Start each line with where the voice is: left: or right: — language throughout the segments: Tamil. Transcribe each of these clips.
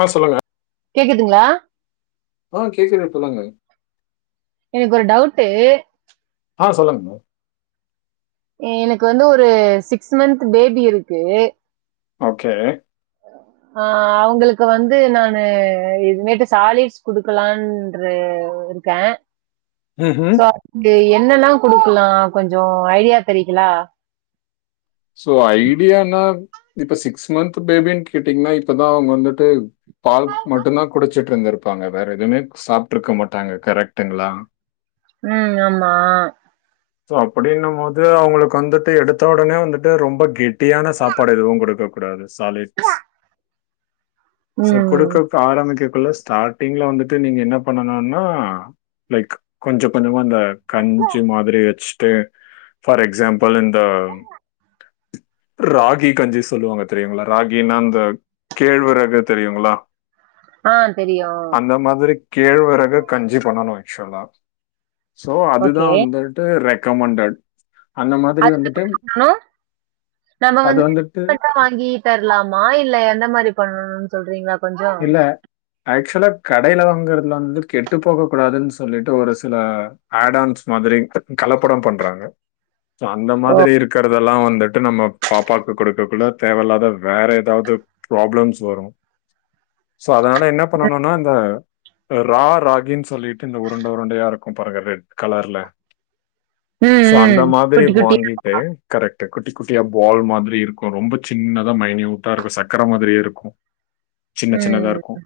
left: ஆஹ் சொல்லுங்க
right: கேக்குதுங்களா
left: ஆஹ் கேக்குது சொல்லுங்க
right: எனக்கு ஒரு டவுட்டு
left: ஆ சொல்லுங்க ம
right: எனக்கு வந்து ஒரு சிக்ஸ் மந்த் பேபி இருக்கு
left: ஓகே
right: ஆஹ் அவங்களுக்கு வந்து நானு இதுமேட்டு சாலிட்ஸ் குடுக்கலாம்று இருக்கேன்
left: ம்ஹ்ம்.
right: சோ அதுக்கு என் என்னல்லாம் குடுக்கலாம் கொஞ்சம் ஐடியா தரிங்கலா
left: சோ ஐடியான இப்ப சிக்ஸ் மந்த் பேபீனு கேட்டீங்கன்னா இப்பதான் அவங்க வந்துட்டு பால் மட்டும்தான் குடிச்சுட்டு இருந்துரு இருப்பாங்க வேற எதுவுமே சாப்பிட்டுருக்க மாட்டாங்க கரெக்டுங்களா
right: ம் ஆமா
left: சோ அப்படின்னும் போது அவங்களுக்கு வந்துட்டு எடுத்த உடனே வந்துட்டு ரொம்ப கட்டி ட்டியான சாப்பாடு எதுவு கொடுக்க கூடாது சாலிட்ஸ் சோ
right: ம்.
left: குடுக்கக்கு ஆரம்பிக்கக்குள்ள ஸ்டார்ட்டிங்ல வந்துட்டு நீங்க என்ன பண்ணனுனா லைக் கொஞ்ச கொஞ்சமா அந்த கஞ்சி மாதிரி வச்சுட்டு ஃபார் எக்ஸாம்பள் இந்த
right: [inaudible]
left: ராகி கஞ்சி சொல்லுவாங்க தெரியுங்களா ராகின்னா இந்த கேழ்வரகு தெரியுங்களா
right: ஆ தெரியும்.
left: அந்த மாதிரி கேழ்வறகு கஞ்சி பண்ணணு ஆக்சுவலா சோ அதுதா
right: ஓகே.
left: வந்துட்டு ரெக்கமண்டட் அந்த மாதிரி வந்துட்டு
right: அ நம்ம
left: அது
right: வந்து
left: வந்துட்டு
right: [inaudible] வாங்கி தரலாமா இல்ல எந்த மாரி பண்ணனுன் சொல்றீங்களா கொஞ்சம்?
left: இல்ல ஆக் சுவலா கடைல வாங்குறததுல வந்து கெட்டு போக கூடாதுன் சொல்லிட்டு ஒரு சில ஆடான்ஸ் மாதிரி கலப்பட பண்றாங்க அந்த
right: ஓ!
left: மாதிரி இருக்கிறதெல்லா வந்துட் டு நம்ம பாப்பாக்கு கொடுக்கக்குள்ள தேவையில்லாத வேற ஏதாவது ப்ராப்ளம்ஸ் வரு சோ அதனால என்ன
right: ம்.
left: பண்ணணுனா இந்த ரா ராகின்னு சொல்லிட்டு இந்த உருண்ட உருண்டயா இருக்கு பாருங்க ரெட் கலர்ல
right: ம்.
left: சோ அந்த
right: ம்.
left: மாதிரி
right: குட்டி குட்டியா.
left: வாங்கிட்டு கரெக்ட் குட்டி குட்டியா பால் மாதிரி இரு கோ ரொம்ப சின்னதா மைனீயுட்டா இருக்கு சக்கர மாதிரியே இருக்கு
right: ம்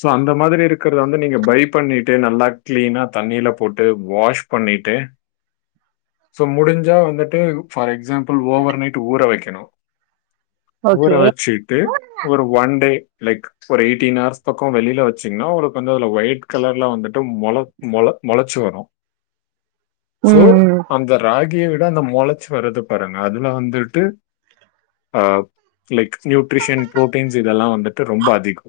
left: ஸோ அந்த மாதிரி இருக்குறத வந்து நீங்க பை பண்ணிட்டு நல்லா கிளீனா தண்ணில போட்டு வாஷ் பண்ணிட்டு சோ முடிஞ்சா வந்துட்டு ஃபார் எக்ஸாம்பிள் ஓவர் நைட் ஊற வக்கணு ஊற
right: ஓகே.
left: வச்சுட்டு ஒரு ஒன்டே லைக் ஒரு எயிட்டீன் ஹார்ஸ் பக்கோ வெளில வெச்சீங்கனா உங்களுக்கு வந்து அதுல ஒயிட் கலர்ல வந்துட் டு மொள மொள மொளச்சு வரு
right: ம்.
left: சோ
right: ம்.
left: அந்த ராகிய வி ட அந்த மொளச்சு வருது பாருங்க அதுல வந்துட்டு ஆ லைக் நியூட்ரிஷன் புரோட்டீன்ஸ் இதெல்லா வந்துட்டு ரொம்ப அதிக்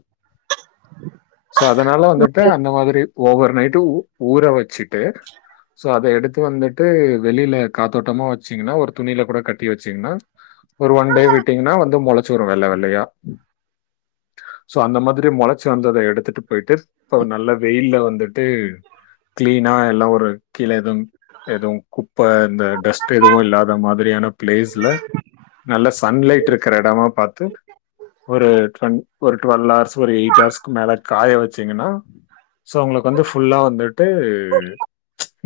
left: சோ அதனால வந்துட்டு அந்த மாதிரி ஓவர் நைட்டு ஊ ஊற வச்சு டு சோ அத எடுத் து வந்துட்டு வெளில காத்தோட்டமா வச்சீங்கனா ஒரு துணில கூட கட்டி வச்சீங்கனா ஒரு ஒன் டே விட்டீங்கனா வந்து மொளச்சூரு வெள்ள வெள்ளயா சோ அந்த மாதிரி மொளச்சி வந்தத எடுத்துட்டு போயிட்டு இப்பவ் நல்ல வெயில்ல வந்துட் டு கிளீனா எல்லா ஒரு கீழே எதும் எதுவு குப்ப இந்த டஸ்ட் எதுவு இல்லாத மாதிரியான பிளேஸ்ல நல்ல சன்லைட் இருக்கிற எடமா பாத்து ஒரு டுவென் ஒரு டுவெல்வ் ஹார்ஸ் ஒரு எயிட் ஹார்ஸ்க்கு மேல காய வச்சீங்கனா சோ உங்களுக்கு வந்து ஃபுல்லா வந்துட்டு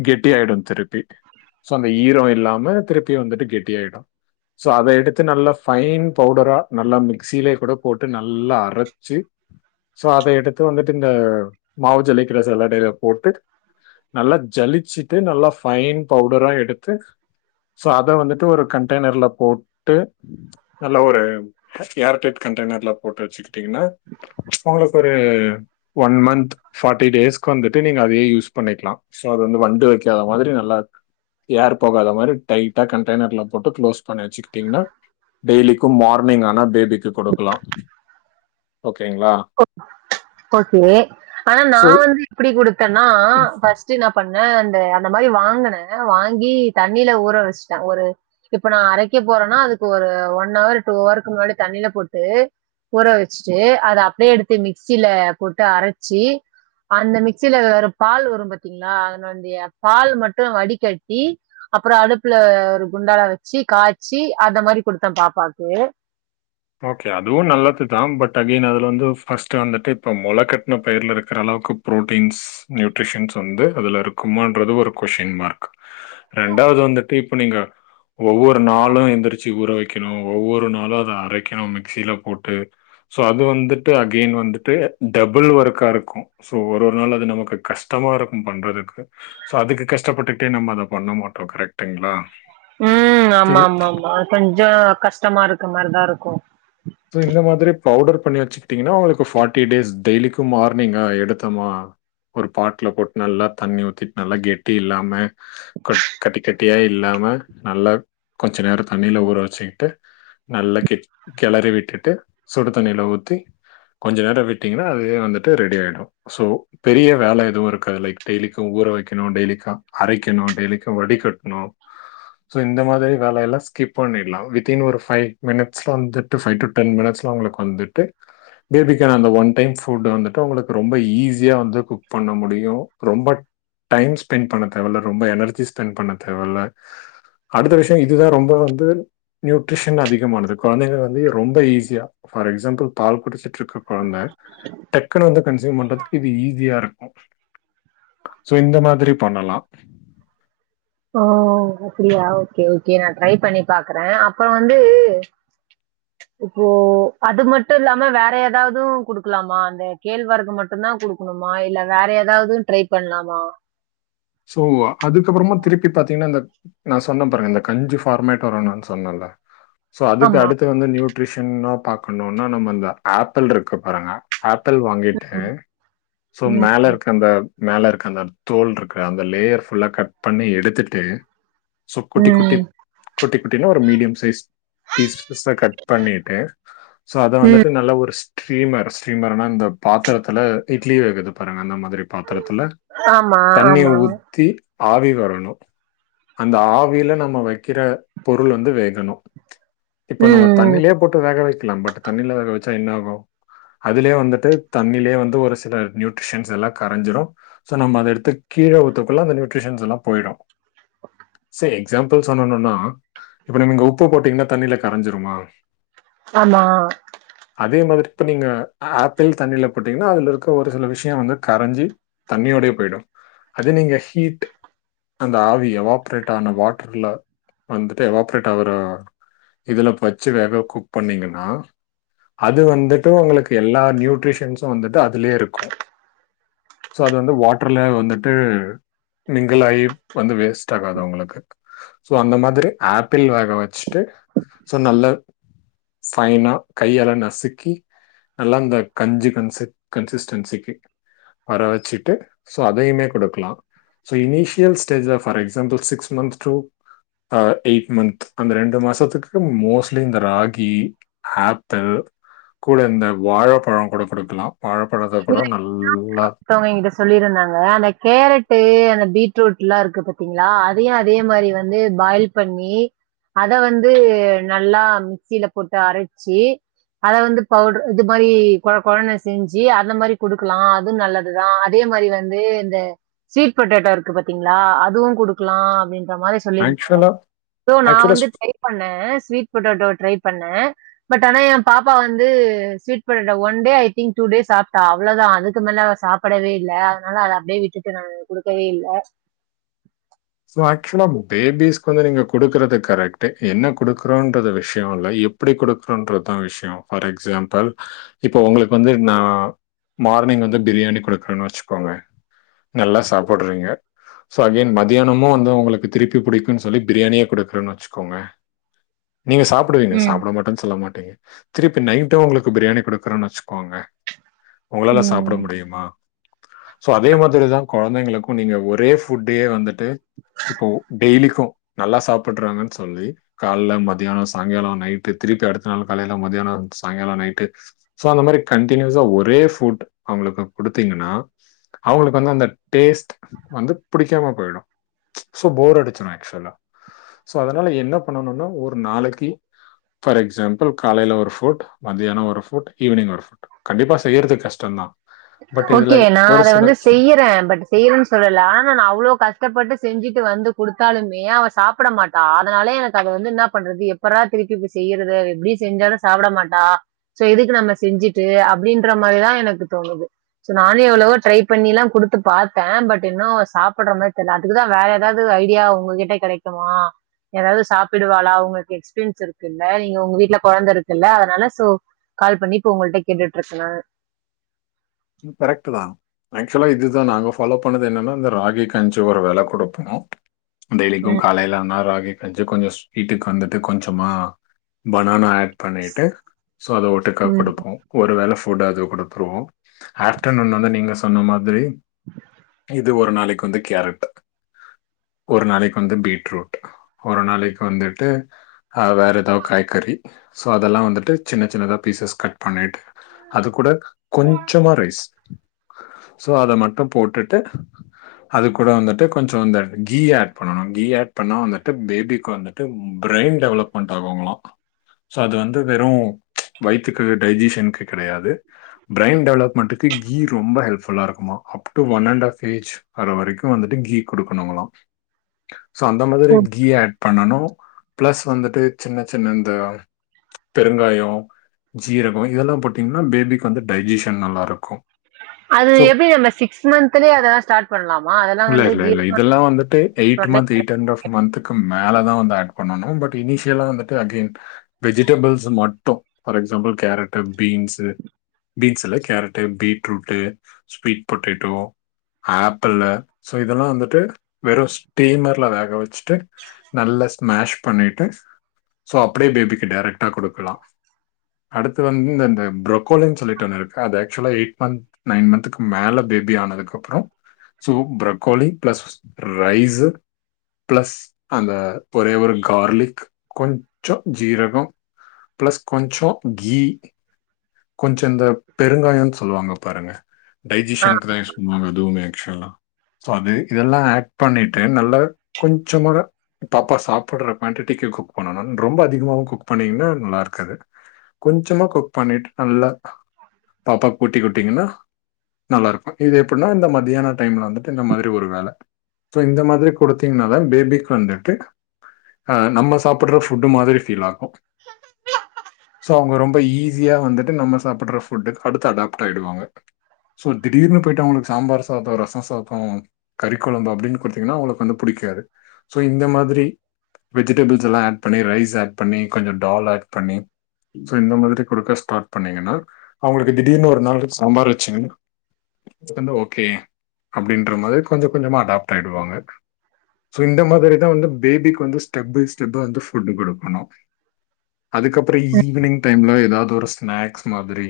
left: கெட்டி ஆயிடு திருப்பி சோ அந்த ஈரோ இல்லாம திருப்பியு வந்துட்டு கெட்டியாயிடு சோ அத எடுத்து நல்ல ஃபைன் பவுடரா நல்ல மிக்சியிலேயே கூட போட் டு நல்லா அரச்சு சோ அத எடுத்து வந்துட்டு இந்த மாவு ஜலிக்கிர சல்லடைல போட்டு நல்லா ஜலிச்சுட்டு நல்லா ஃபைன் பவுடரா எடுத்து சோ அத வந்துட்டு ஒரு கண்ட்டெய்னர்ல போட்டு நல்ல ஒரு ஏர்டைட் க ண்ட்டெய்னர்ல போட்டு வச்சுக்கிட்டீங்கனா உங்களுக்கு ஒரு ஒன் மன்த் ஃபார்ட்டி டேஸ்கு வந்துட்டு நீங்க அதயே யூஸ் பண்ணிக்கலா சோ அது வந்து வண்டு வைக்காத மாதிரி நல்லா ஏர் போகாத மாரி டைட்டா கண்டெய்னர்ல போட்டு க்ளோஸ் பண்ணி வச்சுக்கிட்டீங்கனா டெய்லிக்கு மார்னிங் ஆனா பேபிக்கு குடுக்கலா ஓகேங்களா
right: ஓகே ஆனா நா
left: ஸோ
right: வந் எப்டி குடுத்தேனா ஃபஸ்ட்டு என்ன பண் அ அந்த அந்த மாரி வாங்குனே வாங்கி தண்ணில ஊற வஸ்ட்டே ஒரு இப்ப நா அரைக்க போ போறனா அதுக்கு ஒரு ஒன்னவர் டூஅவருக்கு முன்னாடி தண்ணில போட்டு ஊற வச்சுட்டு அத அப்டியே எடுத்து மிக்சில போட்டு அரச்சு அந்த மிக்சில ஒரு பால் வரு பாத்தீங்களா அதனோடிய பால் மட்டு வடிகட்டி அப்றோ அடுப்புல ஒரு குண்டால வச்சு காய்ச்சி அந்த மாரி குடுத்தே பாப்பாக்கு
left: ஓகே அதுவு நல்லது தா பட் அகென் அதுல வந்து பஸ்ட்டு வந்துட்டு இப்ப மொளகட்ன பயிர்ல இருக்கிறலா அளவுக்கு புரோட்டீன்ஸ் நியூட்ரிஷன்ஸ் வந்து அதுல இருக்குமான்றது ஒரு கொஸ்டின் மார்க் ரெ ரெண்டாவது வந்துட்டு இப்ப நீங்க ஒவ்வொரு நாளு எந்திரிச்சு ஊற வக்கணு ஒவ்வொரு நாளு அத அரைக் க்கணு மிக்சில போட்டு சோ அது வந்துட்டு அகென் வந்துட்டு டபுள் ஒர்க்கா இருக்கு சோ ஒரு ஒரு நாள் அது நமக்கு கஷ்டமா இருக்கு பண்றதுக்கு சோ அதுக்கு கஷ்டப்பட்டுக்கிட்டே நம்ம அத பண்ண மாட்டோ கரெக்
right: ம் ஆமா ஆமா ஆமா கொஞ்சோ கஷ்டமா இருக்க மாரிதா இருக்கு
left: சோ இந்த மாதிரி பவுடர் பண்ணி வச்சுகிட்டீங்கனா உங்களுக்கு பார்ட்டிடேஸ் டெய்லிக்கு மார்னிங்கா எடுத்தமா ஒரு பாட்டுல போட்டு நல்லா தண்ணி ஊத்திட்டு நல்லா கெட்டி இல்லாம க கட்டி கட்டியா இல்லாம மட் நல்லா கொஞ்ச நேரோ தண்ணில ஊற வச்சுக்கிட்டு நல்ல கெட் கெளறிவிட்டுட்டு சுடு தண்ணில ஊத்தி கொஞ்ச நேர விட்டீங்கன்னா அதுவே வந்துட்டு ரெடி ஆயிடு சோ பெரிய வேல எதுவு இருக்காது லைக் டெய்லிக்கும். ஊற வைக்கணு டெய்லி கா அரைக்கணு டெய்லிக்கு வடிகட்ணு சோ இந்த மாதிரி வேலையல்லா ஸ்கிப் பண்ணிடலா வித்தின் ஒரு பைவ் மினிட்ஸ்ல வந்து. பைவ் டு டென் மினிட்ஸ்ல அவங்களுக்கு வந்துட்டு. பேபிகான் அந்த ஒன் டைம் ஃபுட்டு வந்துட்டு உங்களுக்கு ரொம்ப ஈஸியா வந்து குக் பண்ண முடியு ரொம்ப. டைம் ஸ்பெண்பண்ண தேவல்ல ரொம்ப எனர்ஜி ஸ்பெண் பண்ண தேவல்ல. அடுத்த விஷயோ இதுதா ரொம்ப வந்து நியூட்ரிஷன் அதிகமானது குழந்தைங்க. இதயே ரொம்ப ஈஸியா பார் எக்ஸாம்பிள் பால் குடிச்சிட்டு ட்ருக்கு குழந்த டக்குனு வந்து கன்சியூம் பண்றதுக்கு இது ஈஸியா இருக்கு. சோ இந்த மாதிரி பண்ணலா
right: ஓ அப்படியா ஓகே ஓகே நா ட்ரை பண்ணி பாக்குறே அப்றோ வந்து. இப்போ அது மட்டு இல்லாம வேற ஏதாவது குடுக்கலாமா அந்த கேழ்வரகுமட்டுதா. இதா குடுக்கணுமா இல்ல வேற ஏதாவது ட்ரை பண்லாமா?
left: சோ அதுக்கப்புறமா திருப்பி பாத்தீங்கன்னா இந்த நா சொன்ன பாருங்க இந்த கஞ்சி பார்மேட் வரனுன்னு சொன்னன்ல. சோ அதுக்கு
right: ஆமா.
left: அடுத்து வந்து நியூட்ரிஷன்னா பாக்கணும்னா நம்ம இந்த ஆப்பிள்ருக்கு பாருங்க ஆப்பிள் வாங்கிட்டு சோ
right: ம்,
left: மேல இருக்க அந்த மேல இருக்க அந்த தோல் இருக் க அந்த லேயர் புல்லா கட் பண்ணி எடுத்துட்டு. சோ குட்டி குட்டி
right: ம்,
left: குட்டி குட்டினு ஒரு medium size piece pizza cut பண்ணிட்டு சோ அத
right: ம்.
left: வந்துட்டு நல்ல ஒரு சீமர் சீம்மர்ணா இந்த பாத்திரத்துல இட்லி வேகுது பாருங்க அந்த மாதிரி இட்லி பாத்திரத்துல
right: ஆமா,
left: தண்ணி
right: ஆமா.
left: ஊத்தி ஆவி வரணு அந்த ஆவில நம்ம வைக்கிற பொருள் வந்து வேகணு இப்ப நம்ம
right: ம்,
left: தண்ணிலே போட்டு வேக வைக்கலா பட் தண்ணில வேக வச்சா என்ன ஆகும்? அதுலே வந்துட்டு தண்ணிலேயே வந்து ஒரு சில நியூட்ரிஷன்ஸ்ல்லா கரைஞ்சிடு சோ நம்ம அத எடுத்து. கீழ ஊத்துக்குல்ல அந்த நியூட்ரிஷன்ஸ் எல்லாம் போயிடு சே எக்ஸாம்பிள் சொன்னனும்னா இப்ப நீங்க உப்பு போட்டீங்கன்னா தண்ணில கரைஞ்சிருமா?
right: ஆமா.
left: இப்போ நீங்க ஆப்பிள் தண்ணில போட்டீங்கன்னா அதில இருக்க ஒரு சில விஷயம் வந்து கரைஞ்சி தண்ணியோடயே போய்டும். அது நீங்க ஹீட். அந்த ஆவி எவாப்ரேட் ஆன வாட்ருல வந்துட்டு எவாப்ரேட் ஆவுற இதுல பச்சு வேக குக் பண்ணீங்கன்னா. அது வந்துட்டு உங்களுக்கு எல்லா நியூட்ரிஷன்சு வந்துட்டு அதுலே இருக்கு சோ அது வந்து வாட்ருல வந்துட்டு. மிங்கிலாயி வந்து வேஸ்ட் ஆகாது அவங்களுக்கு சோ அந்த மாதிரி ஆப்பிள் வேக வச்சுட்டு சோ நல்ல சைனா கையால்ல நசுக்கி. நல்லா இந்த கஞ்சு கன்-கன்சிஸ்டன்சிக்கு வர வச்சுட்டு சோ அதேவ்மே கொடுக்கலா so initial stage for example six month to uh eight month அந்த ரெண்டு மாசத்துக்கு மோஸ்ட்லி இந்த ராகி ஆப்பிள் கூட இந்த வாழைப்பழம். கூட குடுக்கலா வாழைப்பழத்தை கூட நல்லா
right: ஒருத்தவங்க என்கிட்ட சொல்லியிருந்தாங்க. அந்த கேரட்டு அந்த பீட்ரூட்ல்லா இருக்கு பாத்தீங்களா அதையு அதே மாதிரி வந்து பாயில் பண்ணி அத வந்து நல்லா மிக்சில போட்டு அரைச்சு. அத வந்து பவுட்ர் இது மாரி. கொழ கொழன்னு செஞ்சு அந்த மாரி குடுக்கலா அதுவு நல்லதுதா அதே மாரி வந்து இந்த. ஸ்வீட் பொட்டேட்டோ இருக்கு பத்தீங்களா அதுவு குடுக்கலா அப்டின்னு. இந்த மாரி சொல்லிருந்த
left: ஆக்சுவலா
right: சோ நா
left: ஆக்சுவலா
right: வந்து ட்ரை பண்ணே ஸ்வீட் பொட்டோட்டோ ட்ரை பண்ணே பட் ஆனா என் பாப்பா வந்து ஸ்வீட் போட்டெ இந்த one day I think two day சாப்ட்டா அவ்ளோதா அதுக்கு மேல அவ சாப்டவே இல்ல அதனால அத அப்படியே விட்டு நானு. கொடுக்கவே இல்ல.
left: ஆக்சுவலா பேபிஸ் வந்து நீங்க கொடுக்கறது கரெக்ட் என்ன கொடுக்குறோன்ற விஷய இல்ல எப்டி கொடுக்கறன்றதுதா விஷய ஃபார் எக்ஸாம்பிள் இப்ப உங்களுக்கு வந்து ந மார்னிங் வந்து பிரியாணி கொடுக்குறேன்னு வச்சுக்கோங்க நல்லா சாப்டுறீங்க சோ அகேன் ம மத்தியாணமு வந்து உங்களுக்கு திருப்பி புடிக்குன்னு சொல்லி பிரியாணியே கொடுக்குறேன்னு வச்சுக்கோங்க நீங்க சாப்டுவீங்க
right: ம்,
left: சாப்ட மாட்டன்னு சொல்ல மாட்டீங்க திருப்பி நைட்டு உங்களுக்கு பிரியாணி கொடுக்குறோன்னு வச்சுக்கோங்க உங்களால சாப்ட
right: ம்.
left: முடியுமா சோ அதே மாதிரிதான் குழந்தைங்களுக்கும் நீங்க ஒரேஃபுட்டயே வந்துட்டு இப்போ டெய்லிக்கு நல்லா சாப்படுறாங்கன்னு சொல்லி கால மத்தியான சாயங்கால நைட்டு திருப்பி அடுத்த நாள் காலைல மத்தியானம் சாயங்காலம் நைட்டு சோ அந்த மாதிரி கண்டினீவஸ்ஸா ஒரே புட் அவங்களுக்கு கொடுத்தீங்கன்னா அவங்களுக்கு வந்து அந்த டேஸ்ட் வந்து புடிக்காம போயிடு சோ போர் அடிச்சுரு ஆக்சுவலா சோ அதனால என்ன பண்ணனும்னா ஒரு நாளைக்கு ஃபார் எக்ஸாம்பிள் காலையில ஒரு ஃபுட் மத்தியானம் ஒரு ஃபுட் ஈவினிங் ஒரு ஃபுட் கண்டிப்பா செய்யறது கஷ்ட தா
right: ஓகே நா அத வந்து செய்யறே பட் செய்றேன்னு சொல்லல ஆனா நான் அவ்ளோ கஷ்டப்பட்டு செஞ்சுட்டு வந்து கொடுத்தாலுமே அவன் சாப்ட மாட்டா அதனாலே எனக்கு அத வந்து என்ன பண்றது எப்பரா திருப்பி செய்யரத எப்டி செஞ்சாலு சாப்ட மாட்டா சோ எதுக்கு நம்ம செஞ்சுட்டு அப்படின்ற மாரிதா எனக்கு தோணுது சோ நானே எவ்ளவோ ட்ரை பண்ணி எல்லா கொடுத்து பாத்தே பட் இன்னு சாப்ட்ற மாரி தெரியல அதுக்குதா வேற எதாவது து ஐடியா உங்க கிட்ட கடைக்குமா எதாவது சாப்பிடுவாளா உங்களுக்கு எக்ஸ்பீரியன்ஸ் இருக்குல்ல நீங்க உங்க வீட்ல குழந்தை இருக்குல்ல அதனால சோ கால் பண்ணி இப்ப உங்ககிட்ட கேட்டுட்டு இருக்க நானு
left: ம் கரெக்ட் தா ஆக்சுவலா இதுதா நாங்க ஃபாலோ பண்ணது என்னன்னா இந்த ராகி கஞ்சி ஒரு வேல கொடுப்போ டெய்லிக்கு
right: ம்.
left: காலைல ஆன ராகி கொஞ்ச ஸ்வீட்டுக்கு வந்துட்டு கொஞ்சமா பனானா ஆ பண்ணிட்டு ஸோ அதை ஓட்டுக்கா
right: ம்.
left: கொடுப்போ ஒரு வேல ஃபுட் அது கொடுத்துருவோ ஆப்டர்நூன் வந்து நீங்க சொன்ன மாதிரி
right: [inaudible]
left: இது ஒரு நாளைக்கு வந்து கேரட் ஒரு நாளைக்கு வந்து பீட்ரூட் ஒரு நாளைக்கு வந்துட்டு ஆ வேற ஏதாவது காய்கறி சோ அதெல்லா வந்துட்டு சின்ன சின்னதா பீசஸ் கட் பண்ணிட்டு அது கூட கொஞ்சமா ரைஸ் சோ அத மட்டு போட்டுட்டு அது கூட வந்துட்டு கொஞ்சோ கீ ஆட் பண்ணணு கீ ஆட் பண்ணா வந்துட்டு பேபிக்கு வந்துட்டு பிர பிரெயின் டெவலப்மெண்ட் ஆகுங்ளா சோ அது வந்து வெறு வயித்துக்கு டைஜிசனுக்கு கெடையாது பிரைன் டெவலப்மெண்டக்கு கீ ரொம்ப ஹெல்ப்ஃபுல்லா இருக்குமா up to one and half age ஆகுற வரைக்கு வந்துட்டு கீ கொடு கணுங்கலா
right: [inaudible]
left: சோ அந்த மாதிரி கீ ஆட் பண்ணணு பிளஸ் வந்துட்டு சின்ன சின்ன இந்த பெருங்காயோ ஜீரகோ இதெல்லாம் போட்டீங்கன்னா பேபிக்கு வந்து டைஜிஷன் நல்லா இருக் கோ
right: அது எப்டி நம்ம சிக்ஸ் மந்த்துலயே அதெல்லா ஸ்டார்ட் பண்ணலாமா அதெல்லா
left: இல்ல,
right: வந்து
left: இல்ல, இல்ல.
right: ஜீர்ணோ
left: இதெல்லாம் வந்துட்டு
right: பண்
left: month eight and half half மந்த்துகும் மேல தா வந்து ஆட் பண்ணனு பட் இனிஷியலா வந்துட்டு அகென் வெஜிடேபிள்ஸ் மட்டு for example carrot beans beans இல்ல carrot beetroot sweet potato apple so இதெல்லா வந்துட்டு வெறு ஸ்டீமர்ல வேக வச்சு ட்டு நல்ல மேஷ் பண்ணிட்டு சோ அப்டியே பேபிக்கு டைரக்ட்டா குடுக்கலா அடுத்து வந்து இந்த இந்த புரொக்கோலினு சொல்லிட்டு ஒன்னு இருக்கு க அது ஆக்சுவலா எயிட் மந்த் நைன் மந்த்துக்கு மேல பேபி ஆனதுக்கு அப்றோ soup broccoli plus rice plus அந்த ஒரே ஒரு கார்லிக் கொஞ்சோ ஜீரகோ பிளஸ் கொஞ்சோ கீ கொஞ்சோ இந்த பெருங்காயோனு சொல்லுவாங்க பாருங்க
right: ஆ.
left: டைஜிஷனுக்கு தா யூஸ் பண்ணுவாங்க அதுவுமே ஆக்சுவலா சோ அது இதெல்லா ஆட் பண்ணிட்டு நல்லா கொஞ்சமாக பாப்பா சாப்புட்ற குவான்டிட்டிக்கு குக் பண்ணணும் ரொம்ப அதிகமாவூ குக் பண்ணீங்கன்னா நல்லா இருக்காது கொஞ்சமா குக் பண்ணிட்டு நல்ல பாப்பாக்கு கூட்டிகுடுத்திங்கன்னா நல்லா இருக்கு இது எப்டின்னா இந்த மத்தியான டைம்ல வந்துட்டு இந்த மாதிரி ஒரு வேல சோ இந்த மாதிரி குடுத்தீங்கனாதா பேபிக்கு வந்துட்டு ஆ நம்ம சாப்புட்ற ஃபுட்டு மாதிரி ஃபீல் ஆகு சோ அவுங்க ரொம்ப ஈஸியா வந்துட்டு நம்ம சாப்புட்ற ஃபுட்டுக்கு அடுத்து அடாப்ட் ஆயிடுவாங்க சோ திடீர்னு போயிட்டு அவங்களுக்கு சாம்பார் சாதோ ரசோ சாதோ கறி கொழம்பு அப்டின்னு குடுத்தீங்கன்னா அவுங்களுக்கு வந்து புடிக் காது சோ இந்த மாதிரி வெஜிடெபிள்ஸ் எல்லா ஆட் பண்ணி ரைஸ் ஆட் பண்ணி கொஞ்சோ டால் ஆட் பண்ணி சோ இந்த மாதிரி குடுக்க ஸ்டார்ட் பண்ணீங்கன்னா அவுங்களுக்கு திடீர்னு ஒரு நாள் சாம்பார் வச்சீங்கான்ன இப்ப வந்து ஓகே அப்டின்ற மாரி கொஞ்ச கொஞ்சமா அடாப்ட் ஆயிடுவாங்க சோ இந்த மாதிரிதா வந்து பேபிக்கு வந்து ஸ்டெப் பை ஸ்டெப்பா வந்து ஃபுட் குடுக்கணு அதுக்கப்புறோ ஈவினிங் டைம்ல ஏதாவது ஒரு ஸ்நாக்ஸ் மாதிரி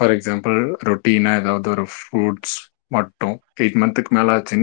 left: பார் எக்ஸாம்பிள் ரொட்டீனா ஏதாவது ஒரு ஃப்ரூட்ஸ் மட்டு எயிட் மந்துக்கு மேல ஆச்சுனா